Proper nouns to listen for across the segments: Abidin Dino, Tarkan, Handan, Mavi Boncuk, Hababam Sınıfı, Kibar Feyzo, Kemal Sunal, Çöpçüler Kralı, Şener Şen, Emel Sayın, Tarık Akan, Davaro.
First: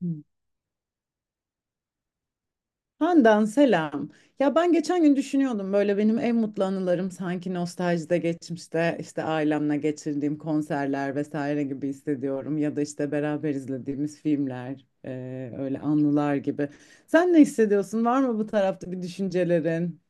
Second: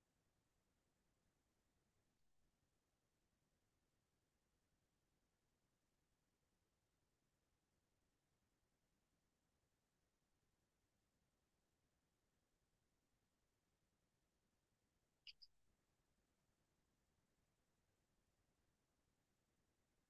Hmm. Handan selam. Ya ben geçen gün düşünüyordum böyle benim en mutlu anılarım sanki nostaljide geçmişte işte ailemle geçirdiğim konserler vesaire gibi hissediyorum ya da işte beraber izlediğimiz filmler öyle anılar gibi. Sen ne hissediyorsun? Var mı bu tarafta bir düşüncelerin?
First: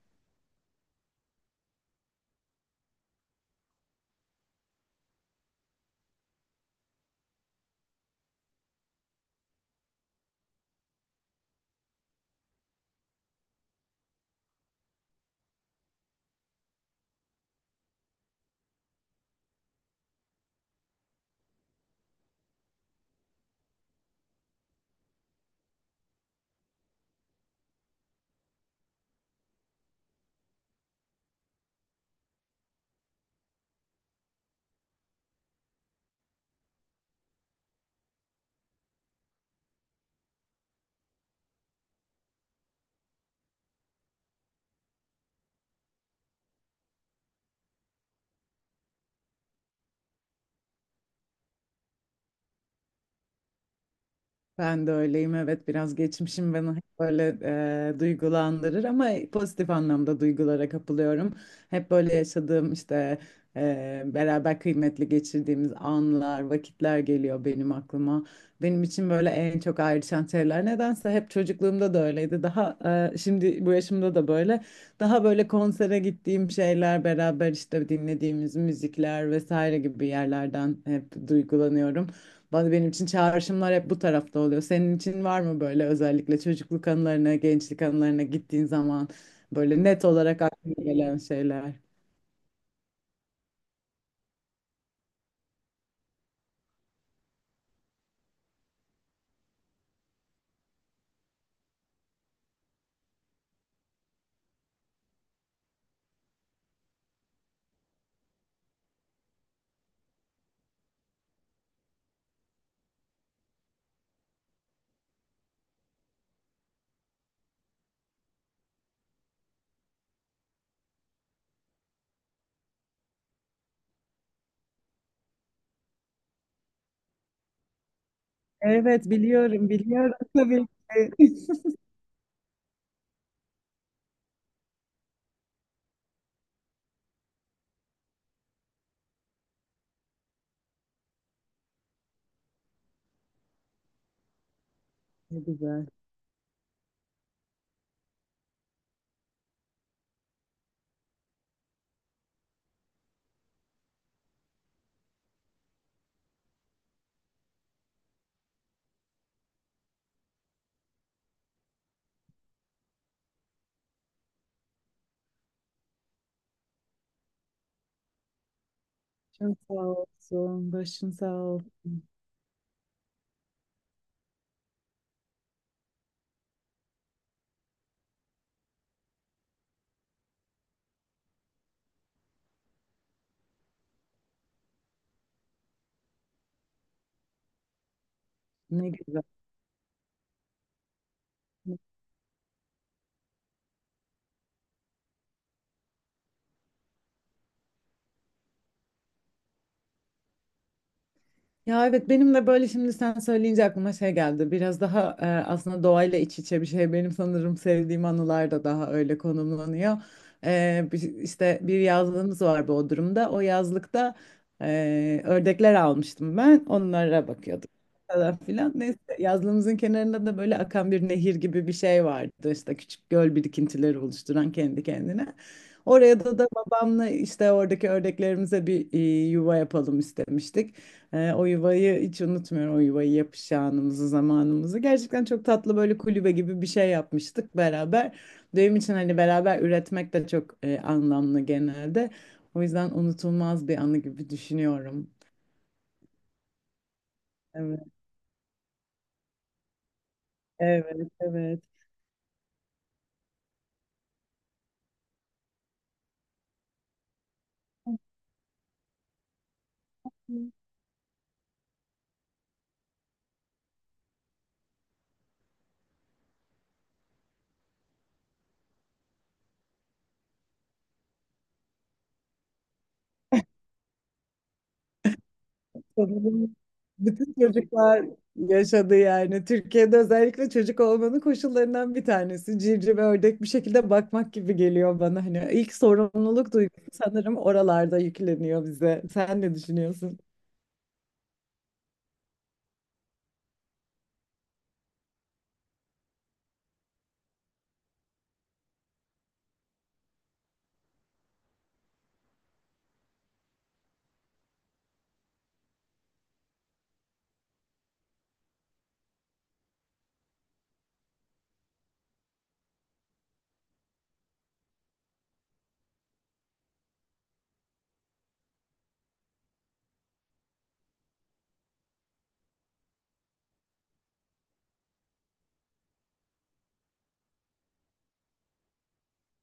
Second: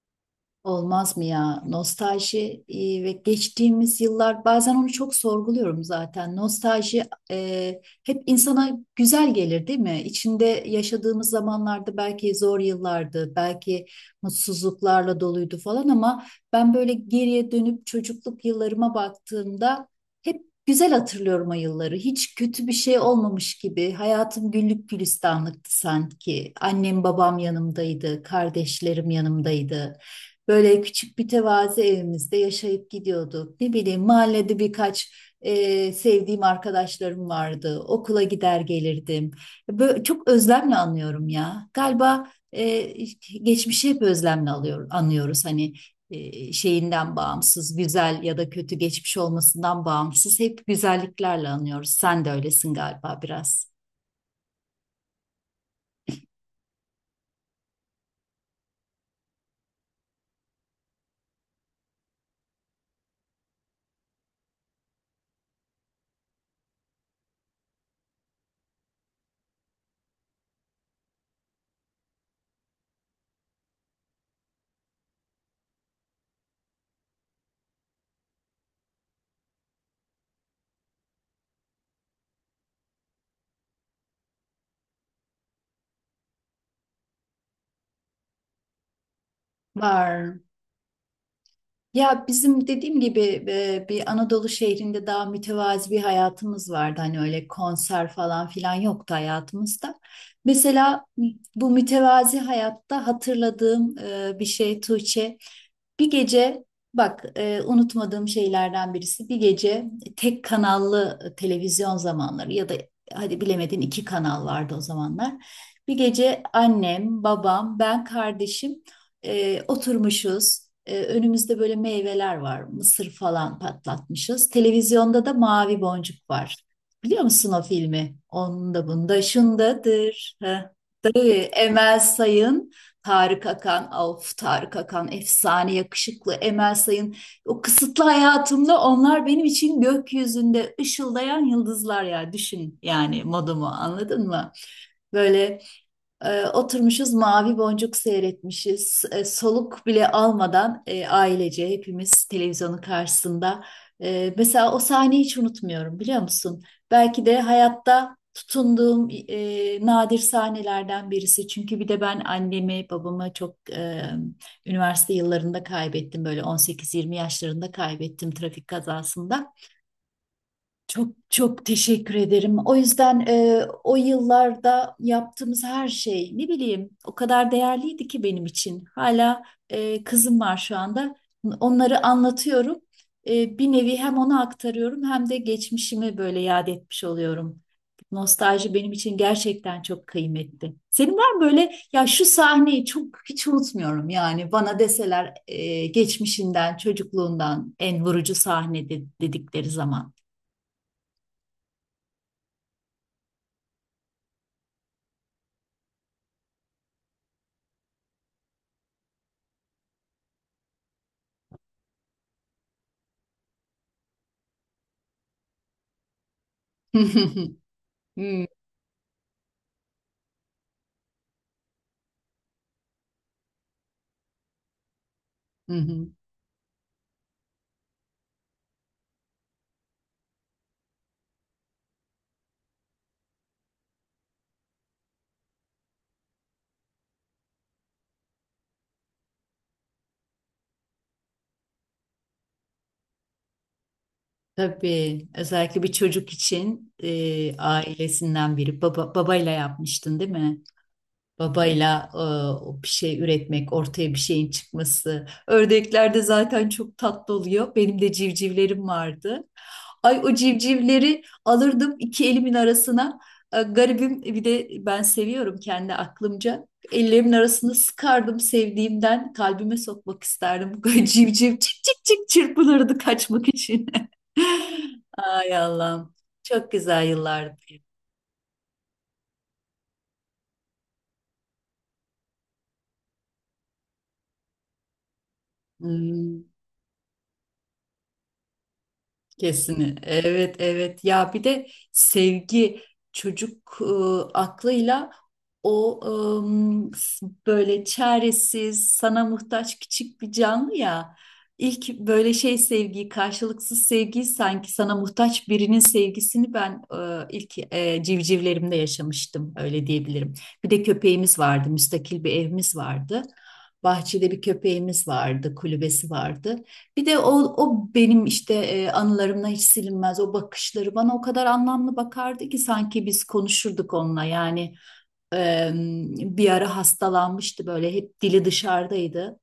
Olmaz mı ya? Nostalji ve geçtiğimiz yıllar bazen onu çok sorguluyorum zaten. Nostalji hep insana güzel gelir değil mi? İçinde yaşadığımız zamanlarda belki zor yıllardı, belki mutsuzluklarla doluydu falan ama ben böyle geriye dönüp çocukluk yıllarıma baktığımda hep güzel hatırlıyorum o yılları. Hiç kötü bir şey olmamış gibi. Hayatım güllük gülistanlıktı sanki. Annem babam yanımdaydı, kardeşlerim yanımdaydı. Böyle küçük bir tevazi evimizde yaşayıp gidiyorduk. Ne bileyim mahallede birkaç sevdiğim arkadaşlarım vardı. Okula gider gelirdim. Böyle, çok özlemle anlıyorum ya. Galiba e, geçmişi hep özlemle alıyor, anlıyoruz. Hani şeyinden bağımsız, güzel ya da kötü geçmiş olmasından bağımsız hep güzelliklerle anıyoruz. Sen de öylesin galiba biraz. Ben de öyleyim, evet, biraz geçmişim beni hep böyle duygulandırır ama pozitif anlamda duygulara kapılıyorum. Hep böyle yaşadığım işte beraber kıymetli geçirdiğimiz anlar, vakitler geliyor benim aklıma. Benim için böyle en çok ayrışan şeyler nedense hep çocukluğumda da öyleydi. Şimdi bu yaşımda da böyle daha böyle konsere gittiğim şeyler beraber işte dinlediğimiz müzikler vesaire gibi yerlerden hep duygulanıyorum. Bana benim için çağrışımlar hep bu tarafta oluyor. Senin için var mı böyle özellikle çocukluk anılarına, gençlik anılarına gittiğin zaman böyle net Var. olarak aklına gelen şeyler? Ya bizim dediğim gibi bir Anadolu şehrinde daha mütevazi bir hayatımız vardı. Hani öyle konser falan filan yoktu hayatımızda. Mesela bu mütevazi hayatta hatırladığım bir şey Tuğçe. Bir gece bak, unutmadığım şeylerden birisi, bir gece tek kanallı televizyon zamanları ya da hadi bilemedin iki kanal vardı o zamanlar. Bir gece annem, babam, ben, kardeşim oturmuşuz. Önümüzde böyle meyveler var. Mısır falan patlatmışız. Televizyonda da Mavi Boncuk var. Biliyor musun o filmi? Onda Evet, bunda biliyorum, şundadır. tabii Ha, tabii ki. Emel Sayın, Tarık Akan. Of, Tarık Akan efsane yakışıklı, Emel Sayın. O kısıtlı hayatımda onlar benim için gökyüzünde ışıldayan yıldızlar ya. Düşün yani, modumu anladın mı? Ne Böyle güzel. Oturmuşuz Mavi Boncuk seyretmişiz. Soluk bile almadan ailece hepimiz televizyonun karşısında. Mesela o sahneyi hiç unutmuyorum, biliyor musun? Belki de hayatta tutunduğum nadir sahnelerden birisi. Çünkü bir de ben annemi, babamı çok üniversite yıllarında kaybettim. Böyle 18-20 yaşlarında kaybettim, trafik kazasında. Çok sağ olsun, Çok başın sağ çok olsun. teşekkür ederim. O yüzden o yıllarda yaptığımız her şey, ne bileyim, o kadar değerliydi ki benim için. Hala kızım var şu anda. Onları anlatıyorum. Bir nevi hem ona aktarıyorum hem de geçmişimi böyle yad etmiş oluyorum. Nostalji Ne benim için güzel. gerçekten çok kıymetli. Senin var mı böyle, ya şu sahneyi çok hiç unutmuyorum, yani bana deseler geçmişinden, çocukluğundan en vurucu sahne dedikleri zaman. Ya evet, benim de böyle şimdi sen söyleyince aklıma şey geldi. Biraz daha aslında doğayla iç içe bir şey. Benim sanırım sevdiğim anılar da daha öyle konumlanıyor. E, işte bir yazlığımız var Bodrum'da. O yazlıkta ördekler almıştım ben. Onlara bakıyordum falan Hmm, filan. Neyse yazlığımızın kenarında da böyle akan bir nehir gibi bir şey vardı. İşte küçük göl birikintileri oluşturan kendi kendine. hı hı. Oraya da babamla işte oradaki ördeklerimize bir yuva yapalım istemiştik. O yuvayı hiç unutmuyorum. O yuvayı yapış anımızı, zamanımızı. Gerçekten çok tatlı böyle kulübe gibi bir şey yapmıştık beraber. Benim için hani beraber üretmek de çok anlamlı genelde. O yüzden unutulmaz bir anı gibi düşünüyorum. Tabii özellikle bir çocuk için Evet, ailesinden biri, babayla yapmıştın değil mi? evet, evet. Babayla o bir şey üretmek, ortaya bir şeyin çıkması. Ördeklerde zaten çok tatlı oluyor. Benim de civcivlerim vardı. Ay, o civcivleri alırdım iki elimin arasına. Garibim, bir de ben seviyorum kendi aklımca. Ellerimin arasını sıkardım sevdiğimden. Kalbime sokmak isterdim. Civciv çık çık çık çırpınırdı kaçmak için. Ay Allah'ım. Sanırım Çok güzel bütün yıllardı. çocuklar yaşadı yani. Türkiye'de özellikle çocuk olmanın koşullarından bir tanesi. Civciv, ördek bir şekilde bakmak gibi geliyor bana. Hani ilk Hmm. sorumluluk duygusu sanırım oralarda yükleniyor bize. Sen ne Kesin. düşünüyorsun? Evet, evet. Ya bir de sevgi, çocuk aklıyla o böyle çaresiz, sana muhtaç küçük bir canlı ya. İlk böyle şey, sevgiyi, karşılıksız sevgiyi, sanki sana muhtaç birinin sevgisini ben ilk civcivlerimde yaşamıştım, öyle diyebilirim. Bir de köpeğimiz vardı, müstakil bir evimiz vardı. Bahçede bir köpeğimiz vardı, kulübesi vardı. Bir de o benim işte anılarımdan hiç silinmez, o bakışları bana o kadar anlamlı bakardı ki sanki biz konuşurduk onunla, yani e, bir ara hastalanmıştı, böyle hep dili dışarıdaydı.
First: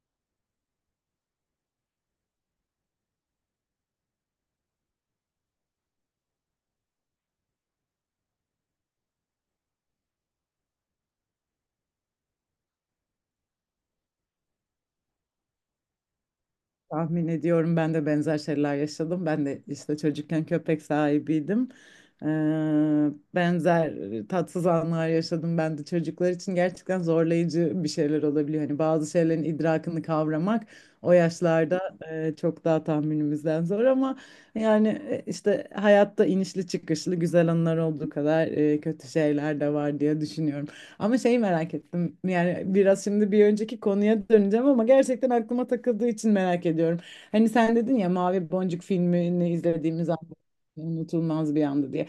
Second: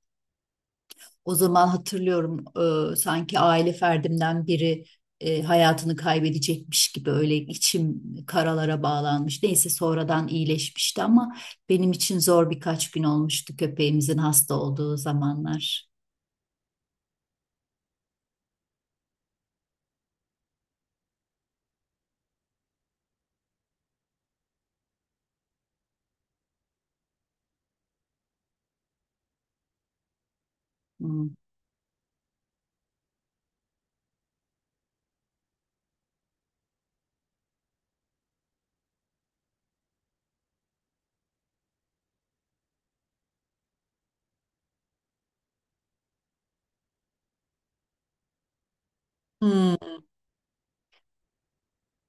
O zaman hatırlıyorum, sanki aile ferdimden biri hayatını kaybedecekmiş gibi, öyle içim karalara bağlanmış. Neyse sonradan iyileşmişti ama benim için zor birkaç gün olmuştu köpeğimizin hasta olduğu zamanlar. Tahmin ediyorum, ben de benzer şeyler yaşadım. Ben de işte çocukken köpek sahibiydim. Ee, Benzer tatsız anlar yaşadım ben de, çocuklar için gerçekten zorlayıcı bir şeyler olabiliyor. Hani bazı şeylerin idrakını kavramak o Hmm. yaşlarda çok daha tahminimizden zor ama yani işte hayatta inişli çıkışlı güzel anlar olduğu kadar kötü şeyler de var diye düşünüyorum. Ama şeyi merak ettim. Yani biraz şimdi bir önceki konuya döneceğim ama gerçekten aklıma takıldığı için merak ediyorum. Hani sen dedin ya Mavi Boncuk filmini Hmm. izlediğimiz an unutulmaz bir andı diye.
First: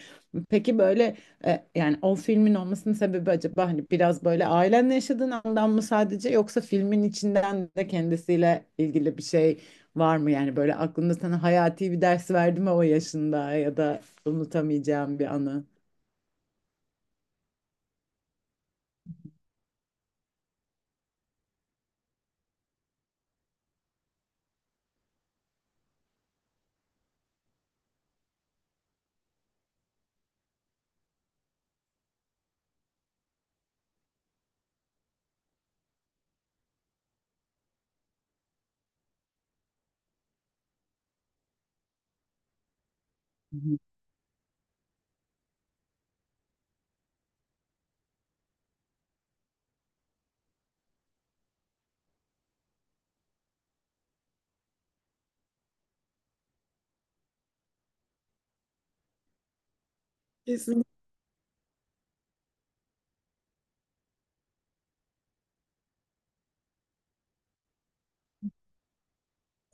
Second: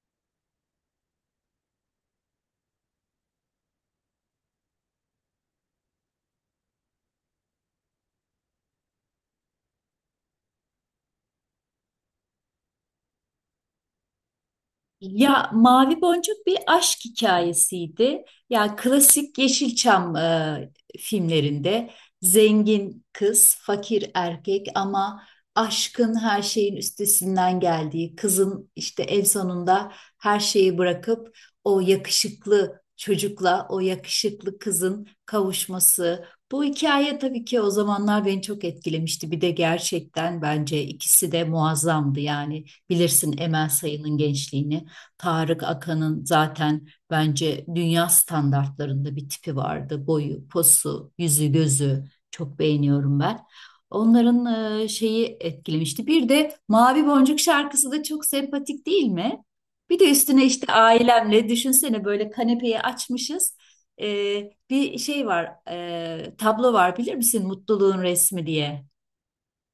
Peki böyle yani o filmin olmasının sebebi acaba hani biraz böyle ailenle yaşadığın andan mı sadece, yoksa filmin içinden de kendisiyle ilgili bir şey var mı? Yani böyle aklında sana hayati bir ders verdi mi o yaşında, ya da unutamayacağım bir Ya anı? Mavi Boncuk bir aşk hikayesiydi. Ya klasik Yeşilçam filmlerinde zengin kız, fakir erkek ama aşkın her şeyin üstesinden geldiği, kızın işte en sonunda her şeyi bırakıp o yakışıklı çocukla o yakışıklı kızın kavuşması. Bu hikaye tabii ki o zamanlar beni çok etkilemişti. Bir de gerçekten bence ikisi de muazzamdı, yani bilirsin Hı Emel hı. Sayın'ın gençliğini. Tarık Akan'ın zaten bence dünya standartlarında bir tipi vardı. Boyu, posu, yüzü, gözü çok beğeniyorum ben. Onların şeyi etkilemişti. Bir de Mavi Boncuk şarkısı da çok sempatik değil mi? Bir de üstüne işte Kesinlikle. ailemle düşünsene, böyle kanepeyi açmışız. E, bir şey var, tablo var, bilir misin? Mutluluğun resmi diye.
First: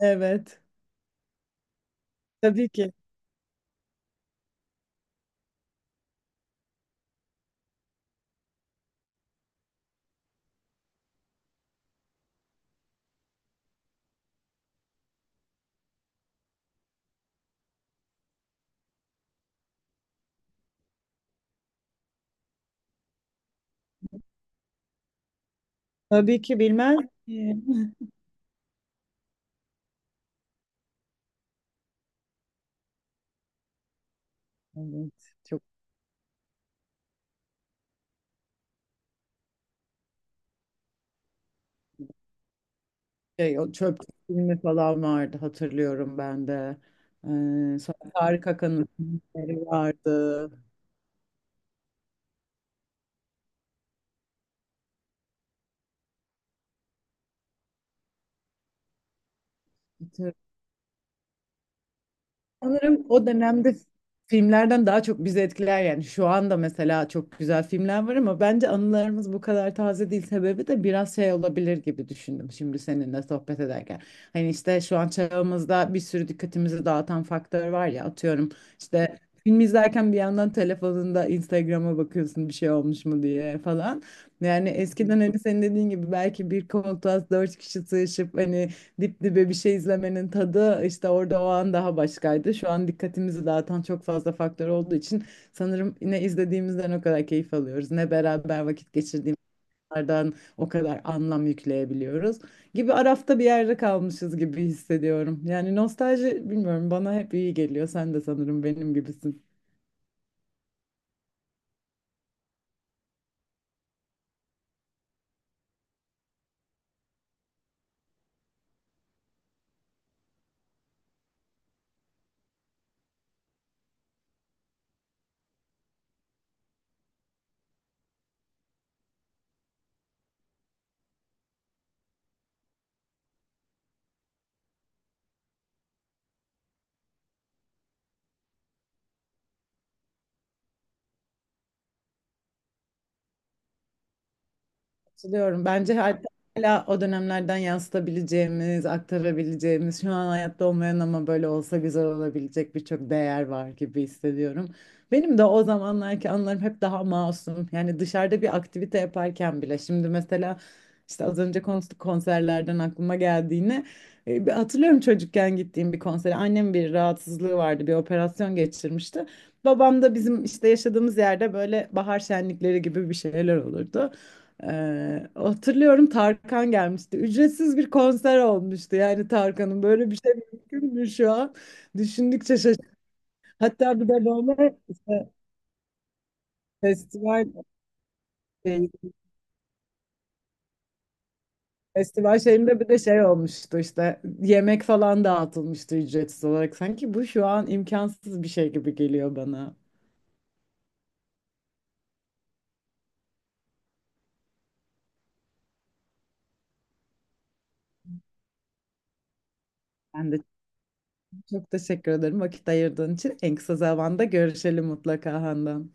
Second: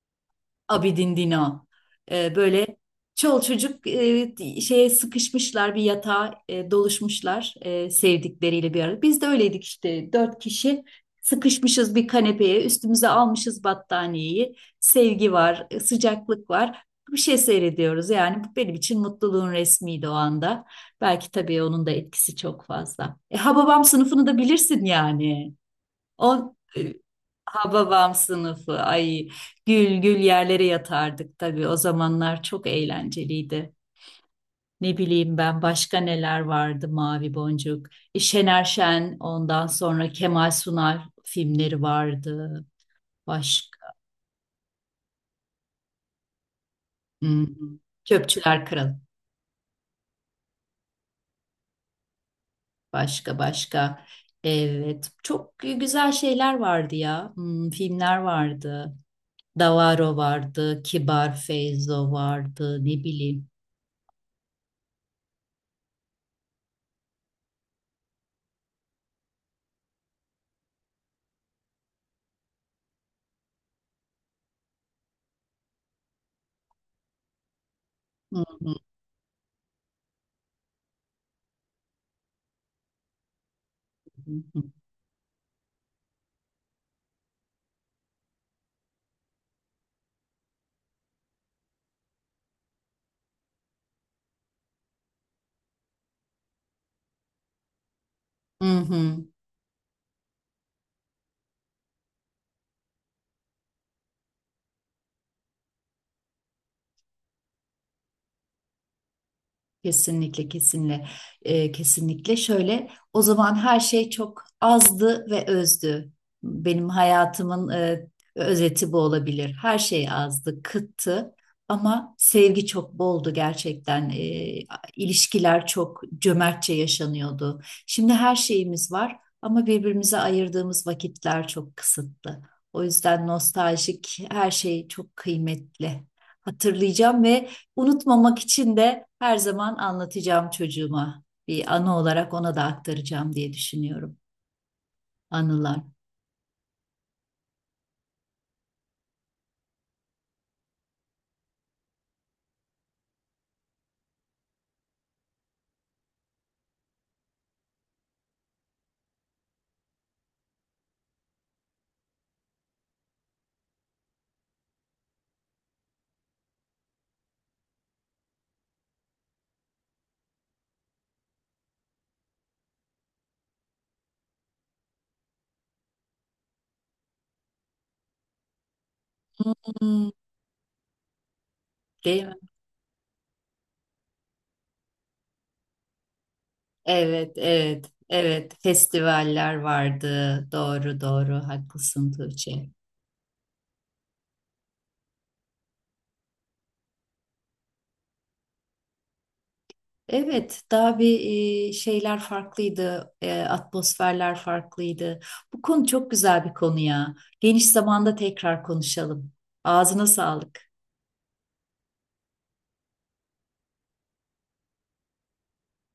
Evet. Abidin Dino. Böyle Tabii ki. çol çocuk şeye sıkışmışlar, bir yatağa doluşmuşlar sevdikleriyle bir arada. Biz de öyleydik işte, dört kişi sıkışmışız bir kanepeye, üstümüze almışız battaniyeyi. Sevgi var, sıcaklık var. Bir şey seyrediyoruz, yani bu benim için mutluluğun resmiydi o anda. Belki tabii onun da etkisi çok fazla. Hababam Sınıfı'nı da bilirsin yani. Tabii O ki e, bilmez miyim? Hababam Sınıfı. Ay, gül gül yerlere yatardık tabii. O zamanlar çok eğlenceliydi. Ne Evet, bileyim ben, çok başka neler vardı? Mavi Boncuk. Şener Şen, ondan sonra Kemal Sunal filmleri vardı. şey, o Başka. çöp filmi falan vardı, hatırlıyorum ben de. Hmm. Sonra Tarık Çöpçüler Akan'ın Kralı. filmleri vardı. Başka başka. Evet. Çok güzel şeyler vardı ya. Hmm, filmler vardı. Davaro vardı. Kibar Feyzo vardı. Ne Sanırım o bileyim. dönemde filmlerden daha çok bizi etkiler, yani şu anda mesela çok güzel filmler var ama bence anılarımız bu kadar taze değil, sebebi de biraz şey olabilir gibi düşündüm şimdi seninle sohbet ederken. Hani işte şu an çağımızda bir sürü dikkatimizi dağıtan faktör var ya, Hı atıyorum hı işte film izlerken bir yandan telefonunda Instagram'a bakıyorsun bir şey olmuş mu diye falan. hı. Hı. Yani eskiden hani senin dediğin gibi belki bir koltuğa dört kişi sığışıp hani dip dibe bir şey izlemenin tadı işte orada o an daha başkaydı. Şu an dikkatimizi dağıtan çok fazla faktör olduğu için sanırım ne izlediğimizden o kadar keyif alıyoruz, ne beraber Hı vakit hı. geçirdiğimizden o kadar anlam yükleyebiliyoruz. Gibi arafta bir yerde kalmışız gibi hissediyorum. Yani nostalji, bilmiyorum, bana hep iyi geliyor. Sen de sanırım benim gibisin. Kesinlikle, kesinlikle. Kesinlikle. Şöyle, o zaman her şey çok azdı ve özdü. Benim hayatımın özeti bu olabilir. Her şey azdı, kıttı ama sevgi çok boldu gerçekten. İlişkiler çok cömertçe yaşanıyordu. Şimdi her şeyimiz var ama birbirimize ayırdığımız vakitler çok kısıtlı. O yüzden nostaljik her şey çok kıymetli. Hatırlayacağım ve unutmamak için de her zaman anlatacağım çocuğuma. Bir anı olarak ona da aktaracağım diye düşünüyorum. Katılıyorum. Anılar. Bence hatta hala o dönemlerden yansıtabileceğimiz, aktarabileceğimiz, şu an hayatta olmayan ama böyle olsa güzel olabilecek birçok değer var gibi hissediyorum. Benim de o zamanlarki anılarım hep daha masum. Yani dışarıda bir aktivite yaparken bile. Şimdi mesela işte az önce konuştuk konserlerden aklıma geldiğini. E, bir hatırlıyorum çocukken gittiğim bir konsere. Annem bir rahatsızlığı vardı, bir operasyon geçirmişti. Babam da bizim işte yaşadığımız yerde böyle bahar şenlikleri gibi bir şeyler olurdu. Hatırlıyorum Tarkan gelmişti. Ücretsiz bir konser olmuştu. Yani Tarkan'ın Hmm, böyle bir şey mümkün mü şu an? değil mi? Düşündükçe şaşırdım. Hatta bir de böyle işte Evet, festival evet, evet. şey- Festivaller vardı. Doğru, doğru. Haklısın festival Tuğçe. şeyinde bir de şey olmuştu işte yemek falan dağıtılmıştı ücretsiz olarak. Sanki bu şu an imkansız bir şey gibi geliyor bana. Evet, daha bir şeyler farklıydı. Atmosferler farklıydı. Bu konu çok güzel bir konu ya. Geniş zamanda tekrar konuşalım. Ağzına Ben de sağlık. çok teşekkür ederim vakit ayırdığın için. En kısa zamanda görüşelim mutlaka Handan.